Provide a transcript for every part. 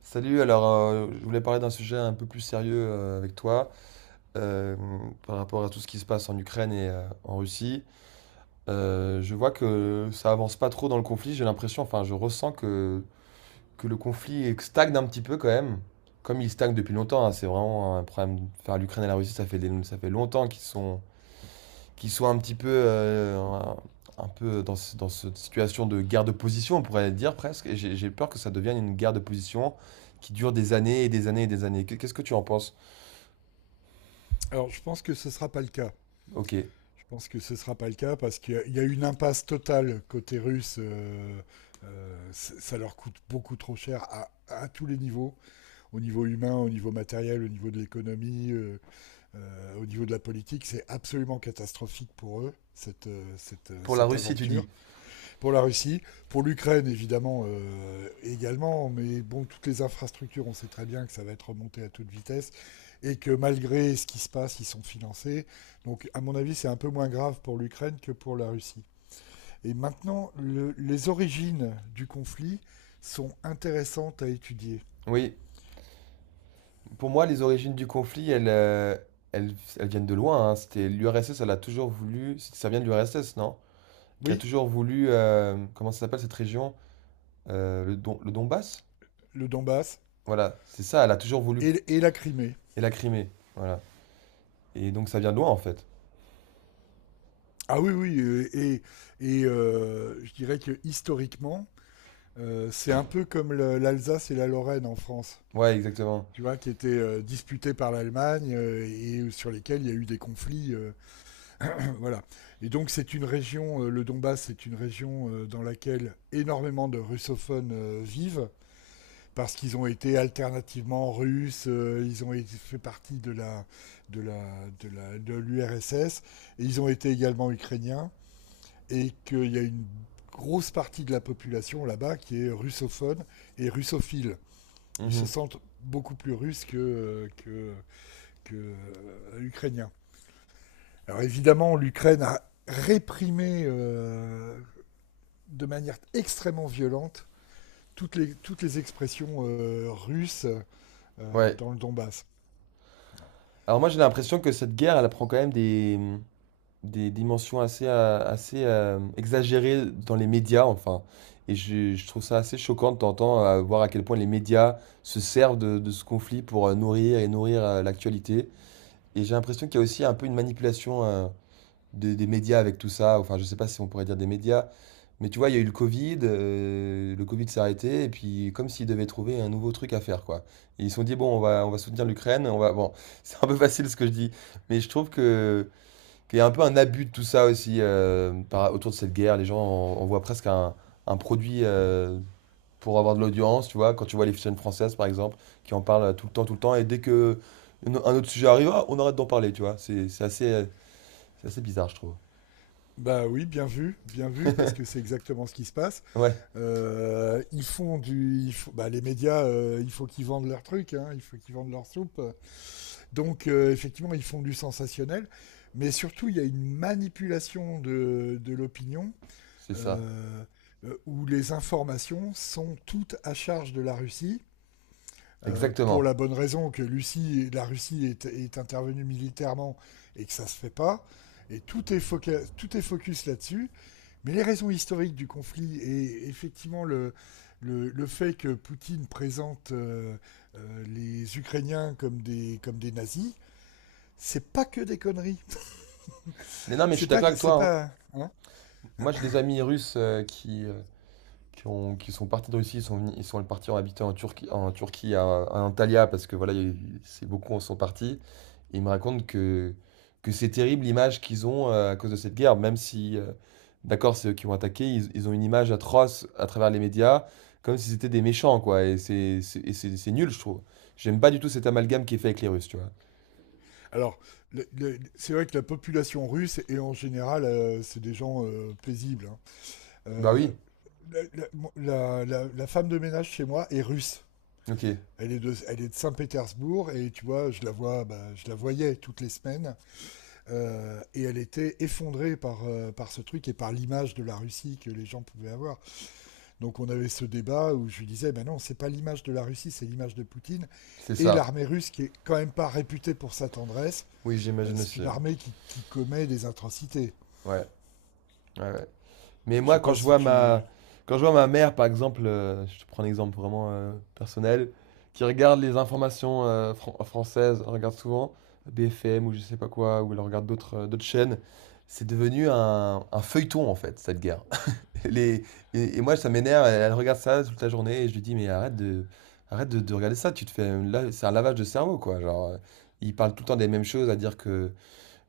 Salut. Je voulais parler d'un sujet un peu plus sérieux avec toi euh, par rapport à tout ce qui se passe en Ukraine et en Russie. Je vois que ça avance pas trop dans le conflit, j'ai l'impression, enfin je ressens que le conflit stagne un petit peu quand même, comme il stagne depuis longtemps, hein, c'est vraiment un problème, enfin l'Ukraine et la Russie ça ça fait longtemps qu'ils qui soit un petit peu, un peu dans cette situation de guerre de position, on pourrait dire presque. Et j'ai peur que ça devienne une guerre de position qui dure des années et des années et des années. Qu'est- ce que tu en penses? Alors, je pense que ce sera pas le cas. Ok. Je pense que ce sera pas le cas parce qu'il y a une impasse totale côté russe. Ça leur coûte beaucoup trop cher à tous les niveaux, au niveau humain, au niveau matériel, au niveau de l'économie, au niveau de la politique. C'est absolument catastrophique pour eux, cette Pour la cette Russie, tu dis. aventure pour la Russie, pour l'Ukraine évidemment également, mais bon, toutes les infrastructures, on sait très bien que ça va être remonté à toute vitesse et que malgré ce qui se passe, ils sont financés. Donc à mon avis, c'est un peu moins grave pour l'Ukraine que pour la Russie. Et maintenant, les origines du conflit sont intéressantes à étudier. Oui. Pour moi, les origines du conflit, elles, elles viennent de loin, hein. C'était l'URSS, elle a toujours voulu. Ça vient de l'URSS, non? Qui a Oui, toujours voulu. Comment ça s'appelle cette région? Le Donbass? le Donbass Voilà, c'est ça, elle a toujours voulu. et la Crimée. Et la Crimée. Voilà. Et donc ça vient de loin, en fait. Ah oui, oui, et je dirais que historiquement, c'est un peu comme l'Alsace et la Lorraine en France. Ouais, exactement. Tu vois, qui étaient disputés par l'Allemagne et sur lesquels il y a eu des conflits. Voilà. Et donc, c'est une région, le Donbass, c'est une région dans laquelle énormément de russophones vivent, parce qu'ils ont été alternativement russes, fait partie de la de l'URSS, et ils ont été également ukrainiens, et qu'il y a une grosse partie de la population là-bas qui est russophone et russophile. Ils se Mhm. sentent beaucoup plus russes que ukrainien. Alors évidemment, l'Ukraine a réprimé de manière extrêmement violente toutes les expressions russes Ouais. dans le Donbass. Alors moi j'ai l'impression que cette guerre, elle prend quand même des dimensions assez exagérées dans les médias, enfin. Et je trouve ça assez choquant de t'entendre voir à quel point les médias se servent de ce conflit pour nourrir et nourrir l'actualité. Et j'ai l'impression qu'il y a aussi un peu une manipulation des médias avec tout ça. Enfin, je sais pas si on pourrait dire des médias, mais tu vois, il y a eu le Covid s'est arrêté, et puis comme s'ils devaient trouver un nouveau truc à faire, quoi. Et ils se sont dit, bon, on va soutenir l'Ukraine, on va... Bon, c'est un peu facile ce que je dis, mais je trouve qu'il y a un peu un abus de tout ça aussi autour de cette guerre. Les gens, on voit presque un produit pour avoir de l'audience, tu vois, quand tu vois les chaînes françaises, par exemple, qui en parlent tout le temps, et dès que un autre sujet arrive, ah, on arrête d'en parler, tu vois. C'est assez, c'est assez bizarre, je trouve. Bah oui, bien vu, parce que c'est exactement ce qui se passe. Ouais. Ils font du, ils font- Bah, les médias, il faut qu'ils vendent leur truc, hein, il faut qu'ils vendent leur soupe. Donc effectivement, ils font du sensationnel, mais surtout il y a une manipulation de l'opinion C'est ça, euh, où les informations sont toutes à charge de la Russie. Pour exactement. la bonne raison que la Russie est intervenue militairement et que ça ne se fait pas. Et tout est focus là-dessus. Mais les raisons historiques du conflit et effectivement le fait que Poutine présente les Ukrainiens comme des nazis, c'est pas que des conneries. Mais non, mais je C'est suis pas. d'accord avec toi, C'est hein. pas hein. Moi, j'ai des amis russes qui qui sont partis de Russie, ils sont ils sont partis en habitant en Turquie à Antalya, parce que voilà, il y a c'est beaucoup en sont partis. Et ils me racontent que c'est terrible l'image qu'ils ont à cause de cette guerre, même si, d'accord, c'est eux qui ont attaqué, ils ont une image atroce à travers les médias, comme si c'était des méchants, quoi. Et c'est nul, je trouve. J'aime pas du tout cet amalgame qui est fait avec les Russes, tu vois. Alors, c'est vrai que la population russe, et en général, c'est des gens paisibles. Hein. Bah Euh, oui, la femme de ménage chez moi est russe. ok, Elle est de Saint-Pétersbourg et tu vois, je la voyais toutes les semaines et elle était effondrée par ce truc et par l'image de la Russie que les gens pouvaient avoir. Donc on avait ce débat où je lui disais, ben non, c'est pas l'image de la Russie, c'est l'image de Poutine c'est et ça. l'armée russe qui est quand même pas réputée pour sa tendresse Oui, j'imagine c'est aussi. une Ouais. armée qui commet des atrocités. Ouais, ouais, ouais. Mais Je sais moi, quand pas je si vois tu. Quand je vois ma mère, par exemple, je te prends un exemple vraiment personnel, qui regarde les informations françaises, elle regarde souvent BFM ou je sais pas quoi, ou elle regarde d'autres d'autres chaînes, c'est devenu un feuilleton en fait, cette guerre. Les, et moi, ça m'énerve, elle regarde ça toute la journée et je lui dis, mais arrête de regarder ça, tu te fais, là, c'est un lavage de cerveau quoi. Ils parlent tout le temps des mêmes choses, à dire que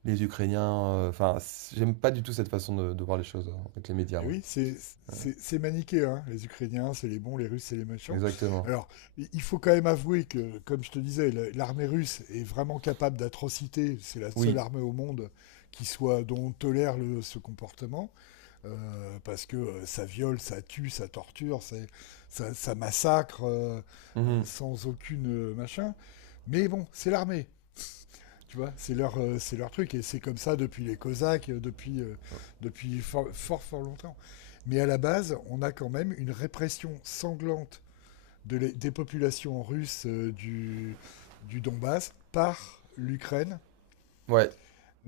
les Ukrainiens, enfin, c j'aime pas du tout cette façon de voir les choses, avec les médias, Et moi. oui, c'est maniqué, hein. Les Ukrainiens, c'est les bons, les Russes, c'est les méchants. Exactement. Alors, il faut quand même avouer que, comme je te disais, l'armée russe est vraiment capable d'atrocités. C'est la seule Oui. armée au monde qui soit dont on tolère ce comportement, parce que ça viole, ça tue, ça torture, ça, ça massacre Mmh. sans aucune machin. Mais bon, c'est l'armée. Tu vois, c'est leur truc. Et c'est comme ça depuis les Cosaques, Mmh. depuis fort, fort, fort longtemps. Mais à la base, on a quand même une répression sanglante des populations russes du Donbass par l'Ukraine. Ouais.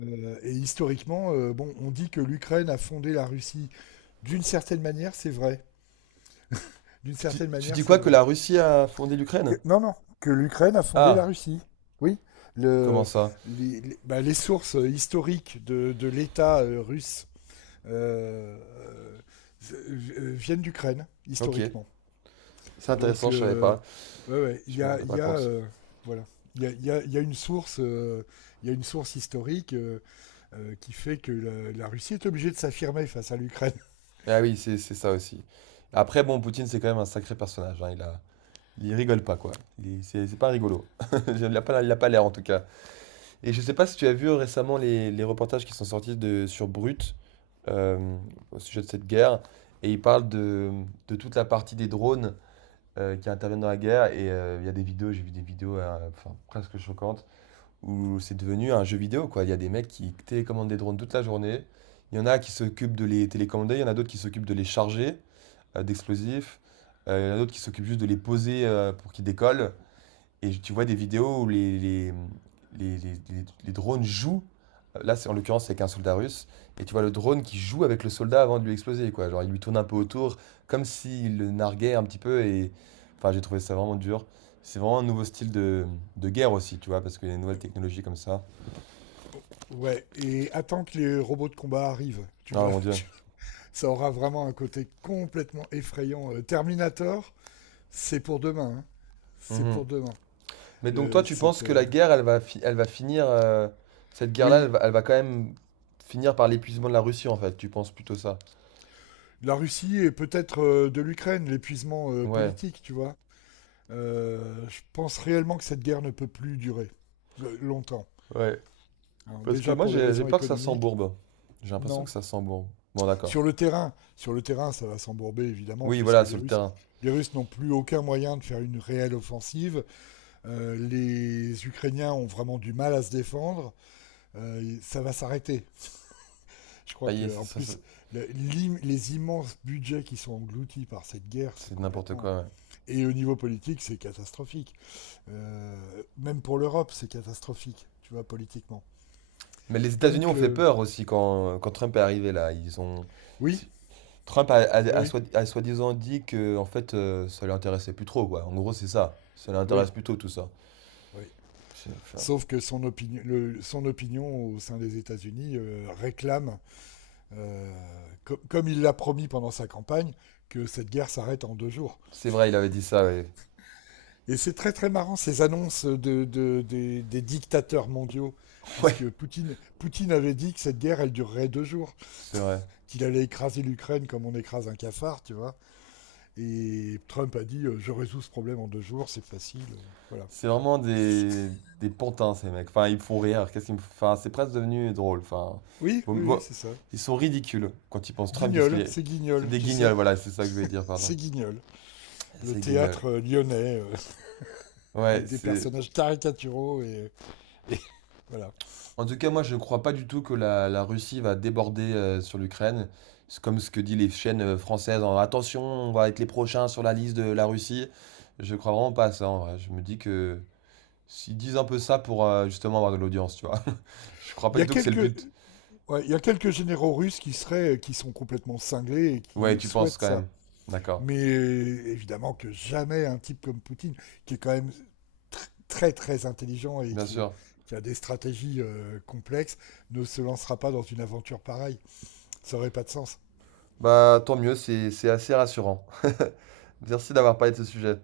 Et historiquement, bon, on dit que l'Ukraine a fondé la Russie. D'une certaine manière, c'est vrai. D'une certaine Tu manière, dis c'est quoi? Que vrai. la Russie a fondé l'Ukraine? Non, non, que l'Ukraine a fondé la Ah! Russie. Oui, Comment le, ça? Bah, les sources historiques de l'État russe euh, viennent d'Ukraine, OK. historiquement. C'est Donc, intéressant, je savais pas. ouais, ouais, Je me rendais il pas y a compte. Voilà. Il y, a, il, y a, il y a, une source, Il y a une source historique qui fait que Russie est obligée de s'affirmer face à l'Ukraine. Ah oui, c'est ça aussi. Après bon, Poutine, c'est quand même un sacré personnage, hein. Il a il rigole pas, quoi. Il c'est pas rigolo. Il a pas l'air en tout cas. Et je sais pas si tu as vu récemment les reportages qui sont sortis sur Brut euh, au sujet de cette guerre. Et ils parlent de toute la partie des drones qui interviennent dans la guerre. Et il y a des vidéos, j'ai vu des vidéos enfin, presque choquantes où c'est devenu un jeu vidéo, quoi. Il y a des mecs qui télécommandent des drones toute la journée. Il y en a qui s'occupent de les télécommander, il y en a d'autres qui s'occupent de les charger d'explosifs. Il y en a d'autres qui s'occupent juste de les poser pour qu'ils décollent. Et tu vois des vidéos où les drones jouent. Là, c'est en l'occurrence, c'est avec un soldat russe. Et tu vois le drone qui joue avec le soldat avant de lui exploser, quoi. Genre, il lui tourne un peu autour, comme s'il le narguait un petit peu. Et enfin, j'ai trouvé ça vraiment dur. C'est vraiment un nouveau style de guerre aussi, tu vois, parce qu'il y a des nouvelles technologies comme ça. Ouais, et attends que les robots de combat arrivent. Tu Ah, vas, mon Dieu. tu... Ça aura vraiment un côté complètement effrayant. Terminator, c'est pour demain. Hein. C'est Mhm. pour demain. Mais donc, toi, Le, tu penses cette, que la euh, guerre, elle va finir. Cette guerre-là, oui, elle va quand même finir par l'épuisement de la Russie, en fait. Tu penses plutôt ça. la Russie et peut-être de l'Ukraine, l'épuisement Ouais, politique, tu vois. Je pense réellement que cette guerre ne peut plus durer longtemps. ouais. Hein. Parce que Déjà moi, pour des j'ai raisons peur que ça économiques, s'embourbe. J'ai l'impression non. que ça s'embourbe. Bon, d'accord. Sur le terrain, ça va s'embourber évidemment Oui, puisque voilà, sur le terrain. les Russes n'ont plus aucun moyen de faire une réelle offensive. Les Ukrainiens ont vraiment du mal à se défendre. Et ça va s'arrêter. Je crois Aïe, que ça, en ça- ça- plus, les immenses budgets qui sont engloutis par cette guerre, c'est C'est n'importe complètement. quoi, ouais. Et au niveau politique, c'est catastrophique. Même pour l'Europe, c'est catastrophique, tu vois, politiquement. Mais les États-Unis ont Donc, fait peur aussi quand Trump est arrivé là. Ils ont. oui, si- Trump oui, a soi-disant dit que en fait, ça lui intéressait plus trop, quoi. En gros, c'est ça. Ça oui, l'intéresse plus trop, tout ça. oui. C'est enfin, Sauf que son opinion au sein des États-Unis réclame, comme il l'a promis pendant sa campagne, que cette guerre s'arrête en 2 jours. c'est vrai, il avait dit ça, ouais. Et c'est très très marrant ces annonces des dictateurs mondiaux, Ouais, puisque Poutine avait dit que cette guerre, elle durerait 2 jours, c'est vrai. qu'il allait écraser l'Ukraine comme on écrase un cafard, tu vois. Et Trump a dit je résous ce problème en 2 jours, c'est facile. Voilà. C'est Enfin, vraiment des pantins, ces mecs. Enfin, ils me font rire. Qu'est-ce qu'ils me font- Enfin, c'est presque devenu drôle. Enfin, oui, vous- oui, oui, vous- c'est ça. ils sont ridicules. Quand ils pensent Trump, qu'est-ce qu'il Guignol, est? c'est C'est Guignol, des tu guignols, sais, voilà, c'est ça que je voulais dire, pardon. c'est Guignol. Le C'est guignol. théâtre lyonnais, Ouais, avec des c'est... personnages caricaturaux et voilà. En tout cas, moi, je ne crois pas du tout que la Russie va déborder sur l'Ukraine. C'est comme ce que disent les chaînes françaises. Attention, on va être les prochains sur la liste de la Russie. Je crois vraiment pas à ça, en vrai. Je me dis que... S'ils disent un peu ça pour justement avoir de l'audience, tu vois. Je crois Il pas y du a tout que c'est le quelques, but. Ouais, il y a quelques généraux russes qui sont complètement cinglés et qui Ouais, tu penses souhaitent quand ça. même. D'accord. Mais évidemment que jamais un type comme Poutine, qui est quand même très très intelligent Bien sûr. qui a des stratégies complexes, ne se lancera pas dans une aventure pareille. Ça aurait pas de sens. Bah, tant mieux, c'est assez rassurant. Merci d'avoir parlé de ce sujet.